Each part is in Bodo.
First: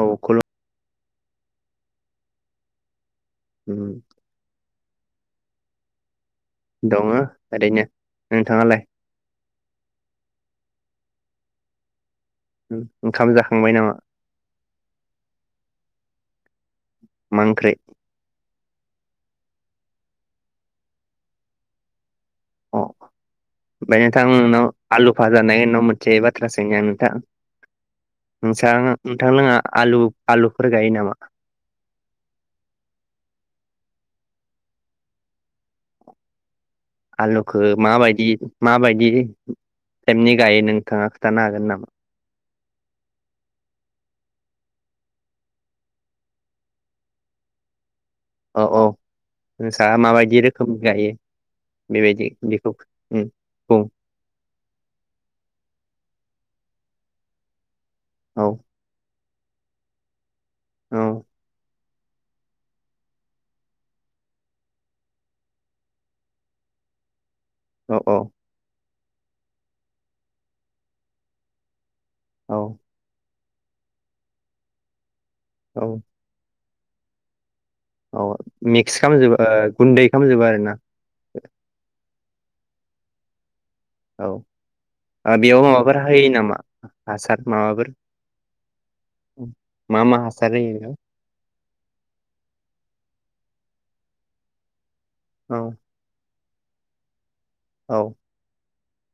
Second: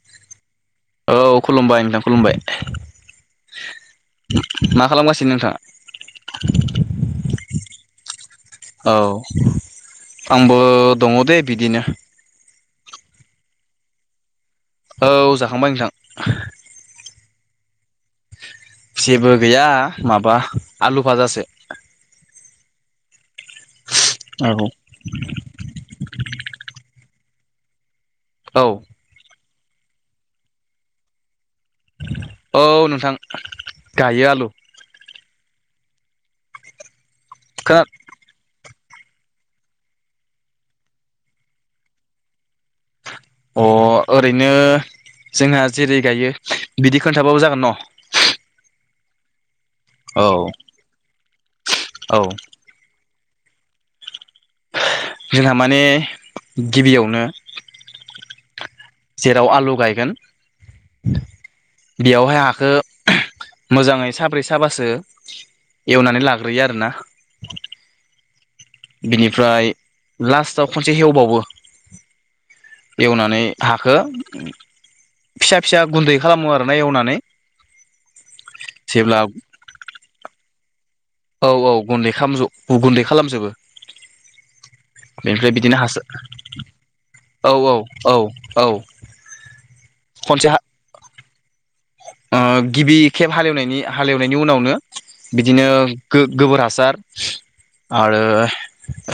औ खल औ खुलुमबाय नोंथां खुलुमबाय। उम। मा खालामगासिनो नोंथाङा दङ ओरैनो नोंथाङालाय औ आंबो दङ दे बिदिनो उम ओंखाम जाखांबाय नामा? औ जाखांबाय नोंथां मा ओंख्रि? जेबो गैया माबा आलु फाजासो अ ओमफ्राय नोंथां औ नोंनाव आलु फाजानि एथ मिथिनाय बाथ्रा सोंगोन औ नोंसा नोंथां मोनहा आलु आलुफोर गायो नामा? औ नोंथां गायो आलु आलुखौ खोना माबायदि माबायदि टाइपनि गायो नोंथाङा खिथानो हागोन नामा? अ ओरैनो जोंहा जेरै गायो बिदि खोन्थाबाबो जागोन न। औ औ नोंसा औ माबायदि रोखोम गायो। औ बेबायदि बेखौ बुं औ जोंहा माने गिबियावनो औ जेराव आलु गायगोन। औ। बेयावहाय हाखो मोजाङै साब्रै साबासो एवनानै लाग्रोयो आरोना। औ औ। बिनिफ्राय लास्टाव खनसे एवबावो औ एवनानै हाखो फिसा फिसा औ गुन्दै खालामो आरो ना एवनानै। औ मिक्स जेब्ला खालामजोब ओ गुन्दै खालामजोबो आरो ना। औ औ गुन्दै खालाम जो गुन्दै खालामजोबो। औ बेनिफ्राय बेयाव बिदिनो माबाफोर हासार हायो नामा? हासार औ औ माबाफोर औ औ मा मा खनसे हासार होयो नोंथां? ओ गिबि खेब हालेवनायनि हालेवनायनि उनावनो औ बिदिनो गो गोबोर हासार औ आरो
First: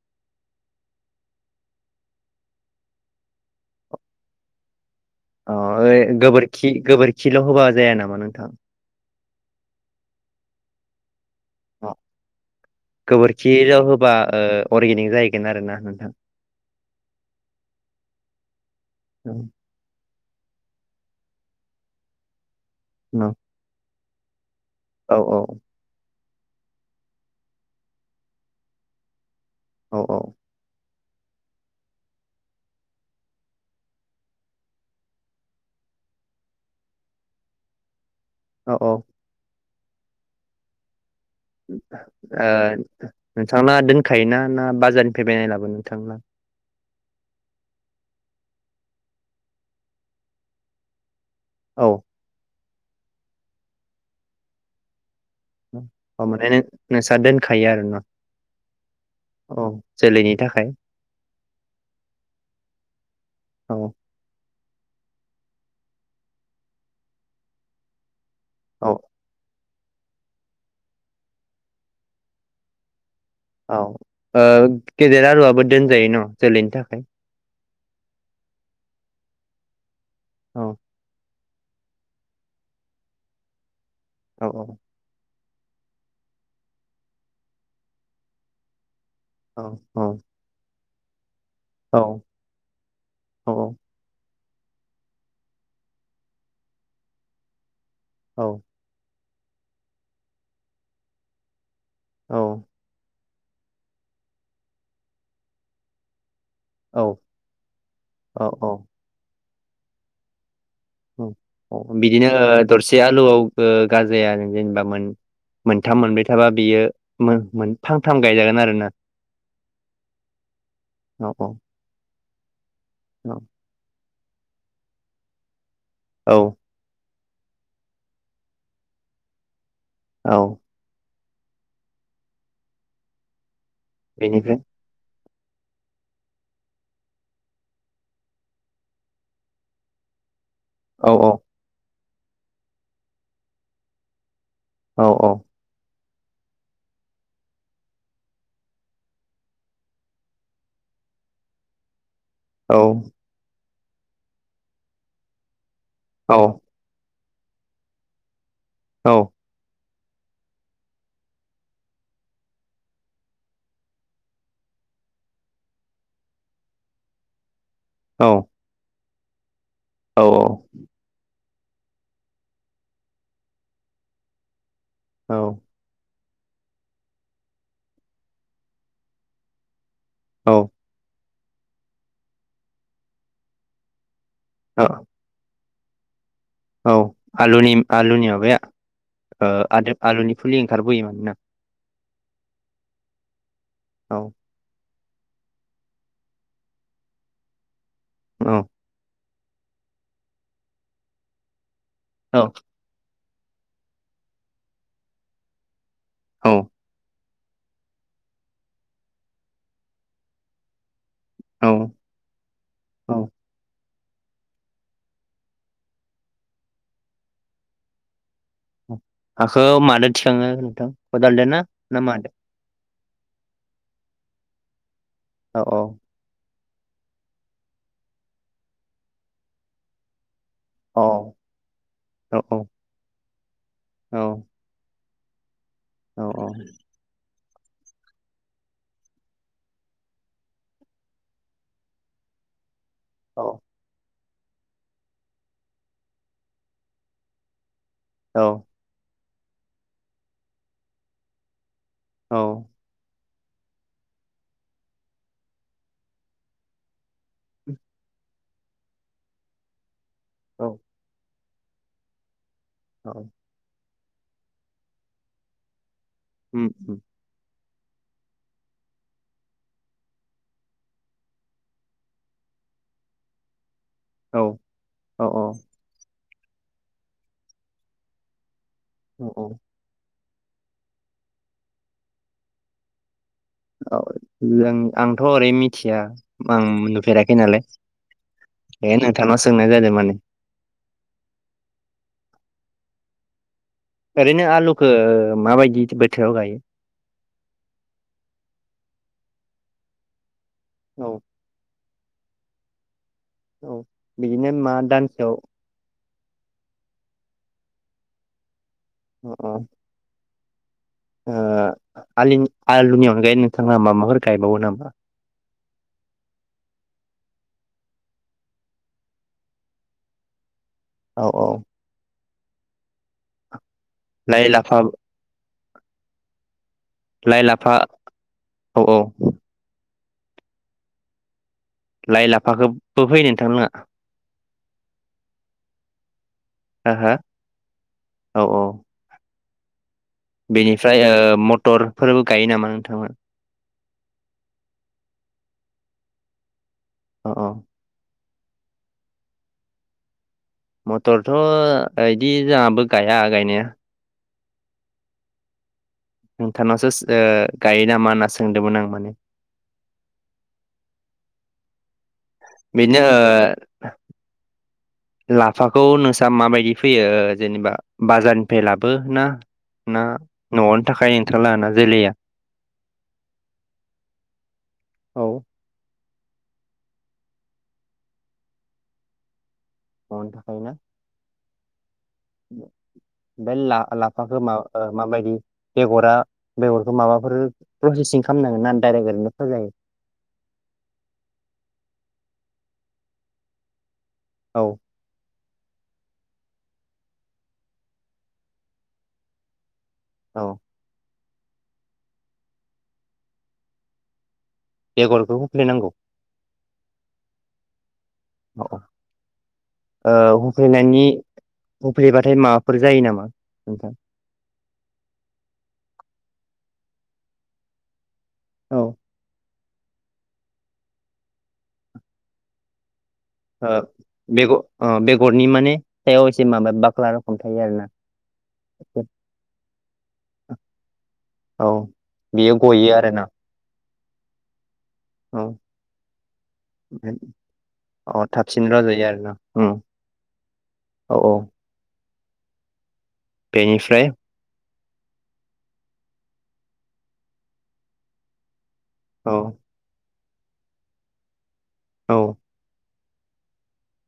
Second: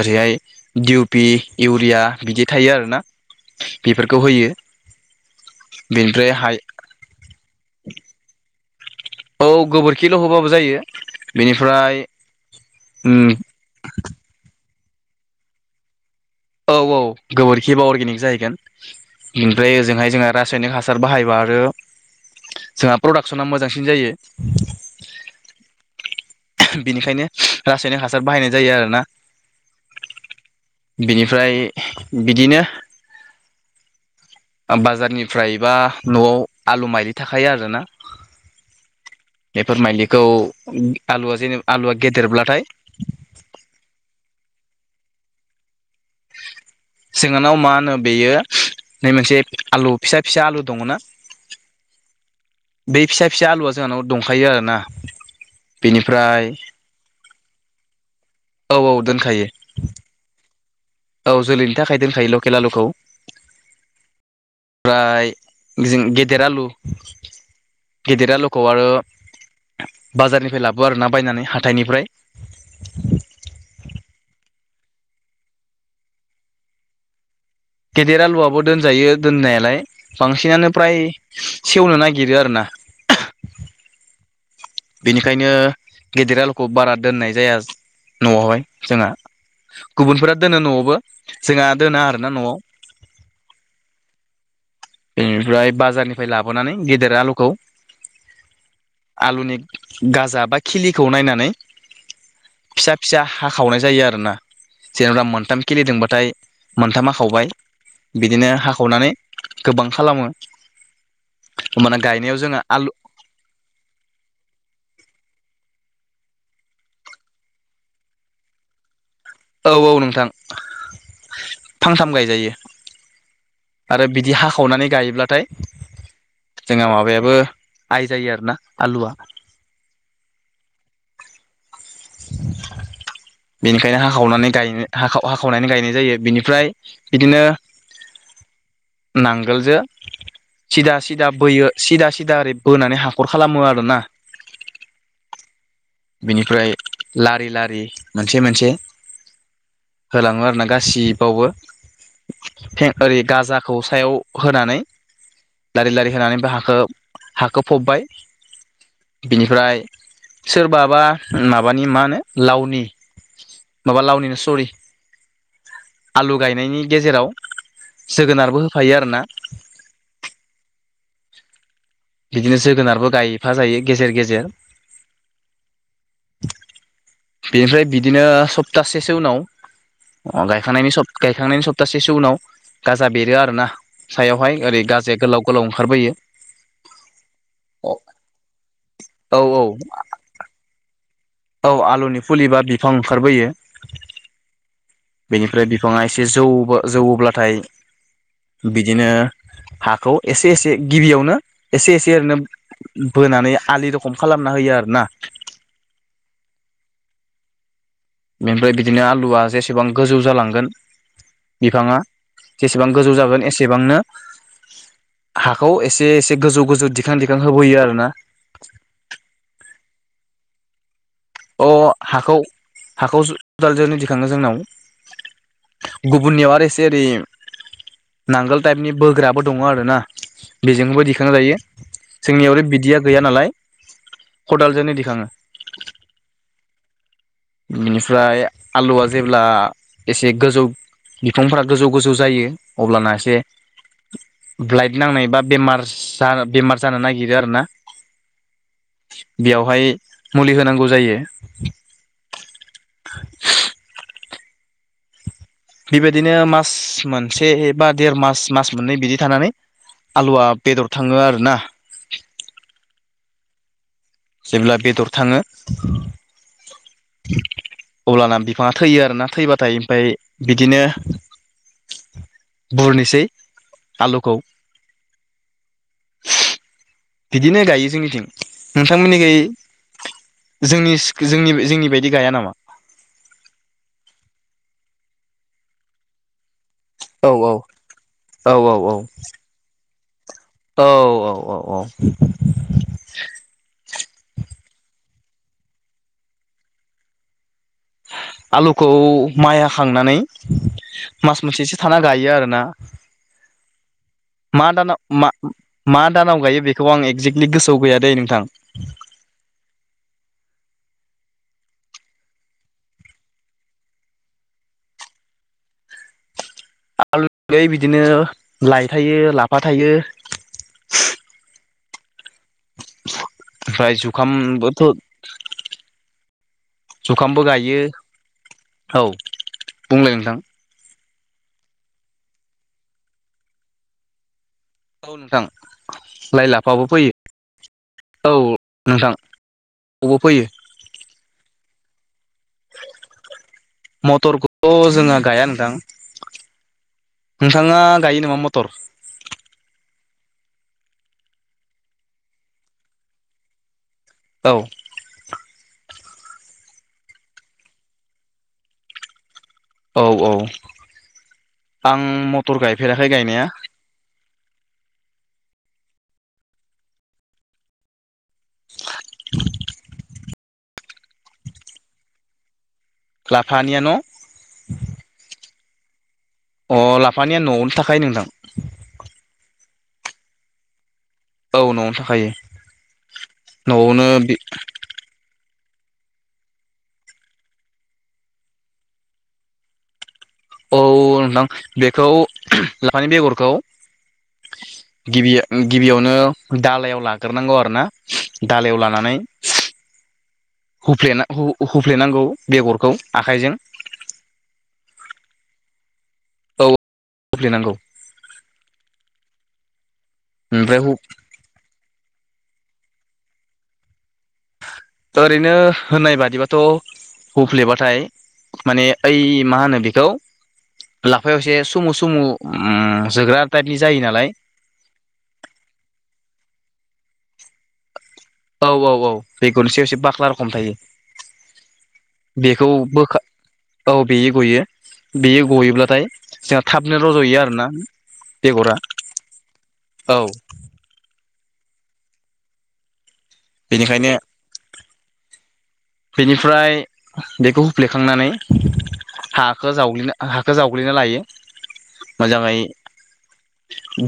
ओरैहाय दिउ पि, इउरिया बिदि थायो आरो ना। बेफोरखौ होयो। अ' ओइ बेनिफ्राय हाय गोबोरखि गोबोरखिल' होबा जाया नामा नोंथां? औ गोबोरखिल' होबाबो जायो। अ' बेनिफ्राय उम गोबोरखिल' होबा ओ अर्गेनिग जाहैगोन आरोना नोंथां। औ औ गोबोरखि बा अर्गेनिक जाहैगोन औ ओमफाय ओजोंहाय जोंहा रासायनिक हासार बाहायबा आरो जोंहा प्रडाक्सना मोजांसिन जायो। औ बिनिखायनो रासायनिक हासार बाहायनाय जायो आरोना। औ औ। बिनिफ्राय बिदिनो बाजारनिफ्राय बा न'आव आलु माइदि थाखायो आरोना। औ औ। बेफोर माइलिखौ आलुआ जेने आलुआ ओ गेदेरब्लाथाय नोंथांना दोनखायोना ना बाजारनिफ्राय बायनाय लाबो नोंथांना? जोंहानाव मा होनो बेयो नै मोनसे आलु फिसा फिसा आलु दङ' ना? औ बे फिसा फिसा आलुआ जोंहानाव दंखायो आरोना। उम मा बेनिफ्राय माने नों नोंस्रा दोनखायो आरो ना? औ औ दोनखायो औ जोलैनि थाखाय। औ जोलैनि थाखाय दोनखायो लकेल आलुखौ। औ ओमफ्राय जों गेदेर आलु, गेदेर आलु खौ आरो औ बाजारनिफ्राय लाबो आरोना बायनानै हाथाइनिफ्राय। औ ओ गेदेर आलुआबो दोनजायो न' जोलैनि थाखाय? गेदेर आलुआबो दोनजायो दोननायालाय बांसिनानो औ फ्राय सेवनो नागिरो आरो ना। औ औ। बेनिखायनो गेदेर आलुखौ बारा दोननाय जाया न'आवहाय जोंहा। औ औ गुबुनफोरा दोनो न'आवबो जोंहा औ दोना आरोना न'आव। औ बेनिफ्राय बाजारनिफ्राय लाबोनानै गेदेर आलुखौ औ। आलुनि गाजा बा खिलिखौ नायनानै फिसा फिसा हाखावनाय जायो आरोना जेनेबा मोनथाम खिलिदोंबाथाय मोनथाम हाखावबाय बिदिनो औ हाखावनानै गोबां खालामो। होमबाना उम बिदिनो गायनायाव जोंहा आलु दरसे आलुआव ओ गाजाया जेनेबा मोन मोनथाम मोनब्रै थाबा बियो मोन मोन फांथाम गायजागोन आरोना? औ औ नोंथां औ औ फांथाम गायजायो। [unintelligible] आरो बिदि हाखावनानै गायोब्लाथाय औ जोंहा माबाया बो आइ जायो आरोना आलुआ। औ बेनिखायनो हाखावनानै बेनिफ्राय हाखावनानै गायनाय जायो बिनिफ्राय बिदिनो नांगोलजों सिदा औ सिदा औ बोयो सिदा सिदा ओरै बोनानै हाखर खालामो आरोना। औ औ बिनिफ्राय लारि लारि मोनसे मोनसे होलाङो आरो ना गासिबावबो औ ओरै गाजाखौ सायाव होनानै लारि लारि औ होनानै बे हाखौ हाखौ फबबाय औ बिनिफ्राय सोरबाबा मा बानि मा होनो लाउनि माबा लाउनिनो सरि आलु गायनायनि गेजेराव औ जोगोनारबो होफायो आरोना। औ बिदिनो जोगोनारबो गायफा जायो गेजेर गेजेर। औ बेनिफ्राय बिदिनो सप्तासेसो उनाव अ औ गायखांनायनि गायखांनायनि सप्तासेसो उनाव गाजा बेरो आरोना। सायावहाय ओरै गाजाया गोलाव गोलाव ओंखारबोयो औ आलुनि औ आलुनि माबाया औ ओ आलुनि फुलि ओंखारबोयो माने? औ आलुनि फुलिबा बिफां ओंखारबोयो। औ बेनिफ्राय बिफाङा एसे जौ जौवोब्लाथाय औ बिदिनो हाखौ एसे एसे गिबियावनो एसे एसे ओरैनो औ बोनानै आलि रखम खालामना होयो आरोना। औ बेनिफ्राय बिदिनो आलुआ जेसेबां गोजौ जालांगोन औ बिफाङा जेसेबां गोजौ औ जागोन एसेबांनो हाखौ एसे एसे गोजौ गोजौ दिखां दिखां होबोयो आरो ना। मिथिखाङो नोंथां। खदालजों ना अ ना मादो हाखौ हाखौ जों खदालजोंनो दिखाङो जोंनाव औ । गुबुननियाव आरो एसे जेरै नांगोल टाइपनि बोग्राबो दङ आरो ना। औ बेजोंबो दिखां जायो औ औ ।जोंनियाव आरो बिदिया गैया नालाय खदालजोंनो दिखाङो। औ औ बेनिफ्राय आलुआ जेब्ला एसे गोजौ बिफांफोरा गोजौ गोजौ जायो अब्लाना एसे औ ब्लाइड नांनायबा बेमारस बेमार जानो नागिरो आरो ना। औ बेयावहाय मुलि होनांगौ जायो। औ [inaudible] बेबायदिनो मास मोनसे बा देर मास मास मोननै बिदि थानानै आलुआ औ बेदर थाङो आरो ना। औ जेब्ला बेदर थाङो उम अब्लाना बिफाङा थैयो आरोना थैबाथाय ओमफ्राय बिदिनो बरनिसै औ औ औ। बिदिनो गायो जोंनिथिं। नोंथांमोननि औ खै औ जोंनि जोंनि जोंनि बायदि गाया नामा औ जों आंथ ओरै मिथिया आं औ नुफेराखै औ नालाय औ औ बे नोंथांनाव सोंनाय जादों माने औ औ औ औ ओरैनो आलुखौ माबायदि बोथोराव गायो आलुखौ माइ हाखांनानै औ मास मोनसेसो साना गायो आरोना औ बिदिनो मा दानाव मा दानसेयाव मा दानाव गायो बेखौ आं एगजेक्टलि गोसोआव गैया दै नोंथां अ अ ओ आलिनि आलुनि अनगायै नोंथांआ माबाफोर गायबावो नामा ! ! ! आलु बिदिनो लाइ थायो लाफा थायो औ औ ओमफ्राय लाइ लाफा जुखामबोथ जुखामबो लाइ लाफा गायो औ बुंलाय नोंथां लाइ लाफाखोबो फोयो नोंथां लांआ औ नोंथां लाइ लाफाबो हो हो फैयो औ नोंथां खौबो फैयो बेनिफ्राय ओ मटरफोरबो गायो नामा नोंथांमोनहा मटरखौथ जोंङा गाया नोंथां औ औ नोंथाङा गायो नामा मटर तर मटरथ इदि जोंहाबो गाया गायनाया औ नोंथांनावसो ओ गायो नामा होनना सोंदोंमोन आं माने औ औ आं म बिदिनो ओ लाफाखौ नोंसा माबायदि फैयो जेनेबा बाजारनि फायलाबो ना ना नआवनो थाखायो नोंथां लानिया जोलैया लाफानिया न औ अ लाफानिया नआवनो थाखायो नोंथां नआवनो थाखायोना औ नआवनो था बे ला लाफाखो मा ओ माबायदि बेगरा बेगरखौ माबाफोर प्रसेसिं खालामनांगोन ना डाइरेक्ट ओरैनो फोजायो औ नोंथां बेखौ लाफानि बेगरखौ औ गिबिया गिबियावनो दालायाव लाग्रोनांगौ आरोना दालायाव लानानै औ हुफ्ले हुफ्लेनांगौ बेगरखौ आखाइजों बेगरखौ हुफ्लेनांगौ औ हुफ्लेनांगौ‌ ओ ओमफ्राय हुफ्लेनायनि हुफ्लेबाथाय माबाफोर जायो नामा नोंथां ओरैनो होननाय बादिबाथ हुफ्लेबाथाय औ माने ओइ मा होनो बेखौ लाफायावसे सुमु सुमु जोग्रा ओ टाइपनि जायो नालाय बेगर ओ बेगरनि माने सायाव एसे माबा बाख्ला रखम थायो आरोना औ औ औ बेगरनि सायाव एसे बाख्ला रखम थायो औ बियो बेखौ गयो बोखा आरोना औ बेयो गयो बेयो औ गयोब्लाथाय जोंहा थाबनो रजयो आरोना अ थाबसिन बेगरा रज'यो आरोना उम औ औ औ बेनिफ्राय बेनिखायनो बेनिफ्राय बेखौ हुफ्लेखांनानै औ हाखौ जावग्लिनो हाखखौ जावग्लिना लायो औ मोजाङै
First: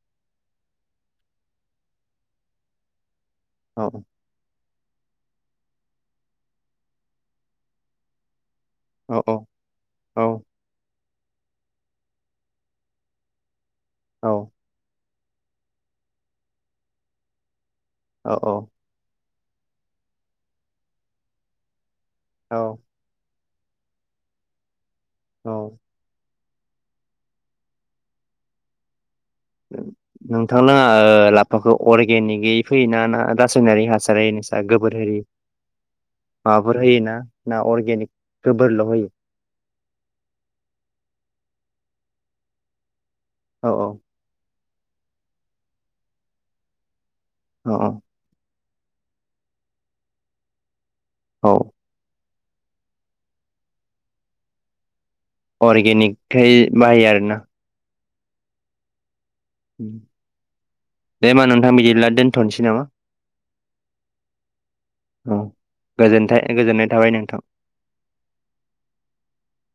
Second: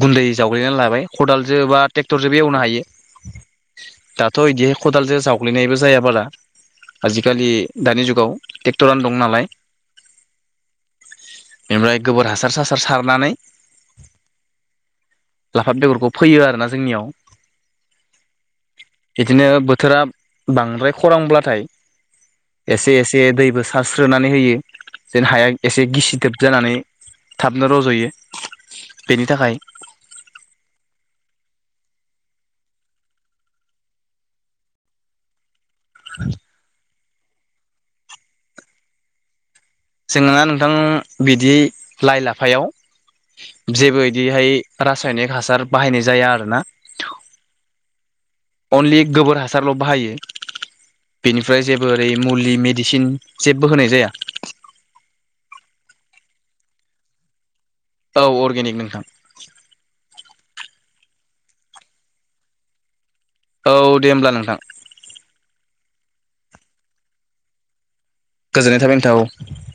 गुन्दै जावग्लिनानै लाबाय खदालजों बा ट्रेक्टरजोंबो एवनो हायो। औ दाथ' इदिहाय खदालजों जावग्लिनायबो जायाबारा आजिखालि दानि जुगाव। ट्रेक्टरानो औ दं औ नालाय। औ बेनिफ्राय गोबोर हासार सासार सारनानै औ। लाफा बेगरखौ फैयो आरोना जोंनियाव। औ औ। बिदिनो बोथोरा बांद्राय खरांब्लाथाय औ एसे एसे दै बो सारस्रोनानै होयो जेन हाया औ एसे गिसिदोब जानानै थाबनो रज'यो। बेनि थाखाय नोंथांना ओ लाफ फाखौ अर्गेनिकयै फैयोना ना रासायनारि हासारै नोंसा गोबोर होयो। माबाफोर होयोना ना अर्गेनिक गोबोरल' होयो। जोंना नोंथां बिदि लाइ लाफायाव औ जेबो बिदिहाय रासायनिक हासार बाहायनाय जाया आरोना। औ औ। अनलि गोबोर हासारल' बाहायो बेनिफ्राय जेबो ओरै मुलि मेडिसिन जेबो होनाय जाया। अरगेनिकखाय बाहायो आरो ना। औ अर्गेनिक नोंथां। दे होमबा नोंथां बिदिब्ला दोनथ'नोसै नामा। औ दे होमब्ला नोंथां। औ गोजोनथों गोजोननाय थाबाय नोंथां। गोजोननाय थाबाय नोंथां औ।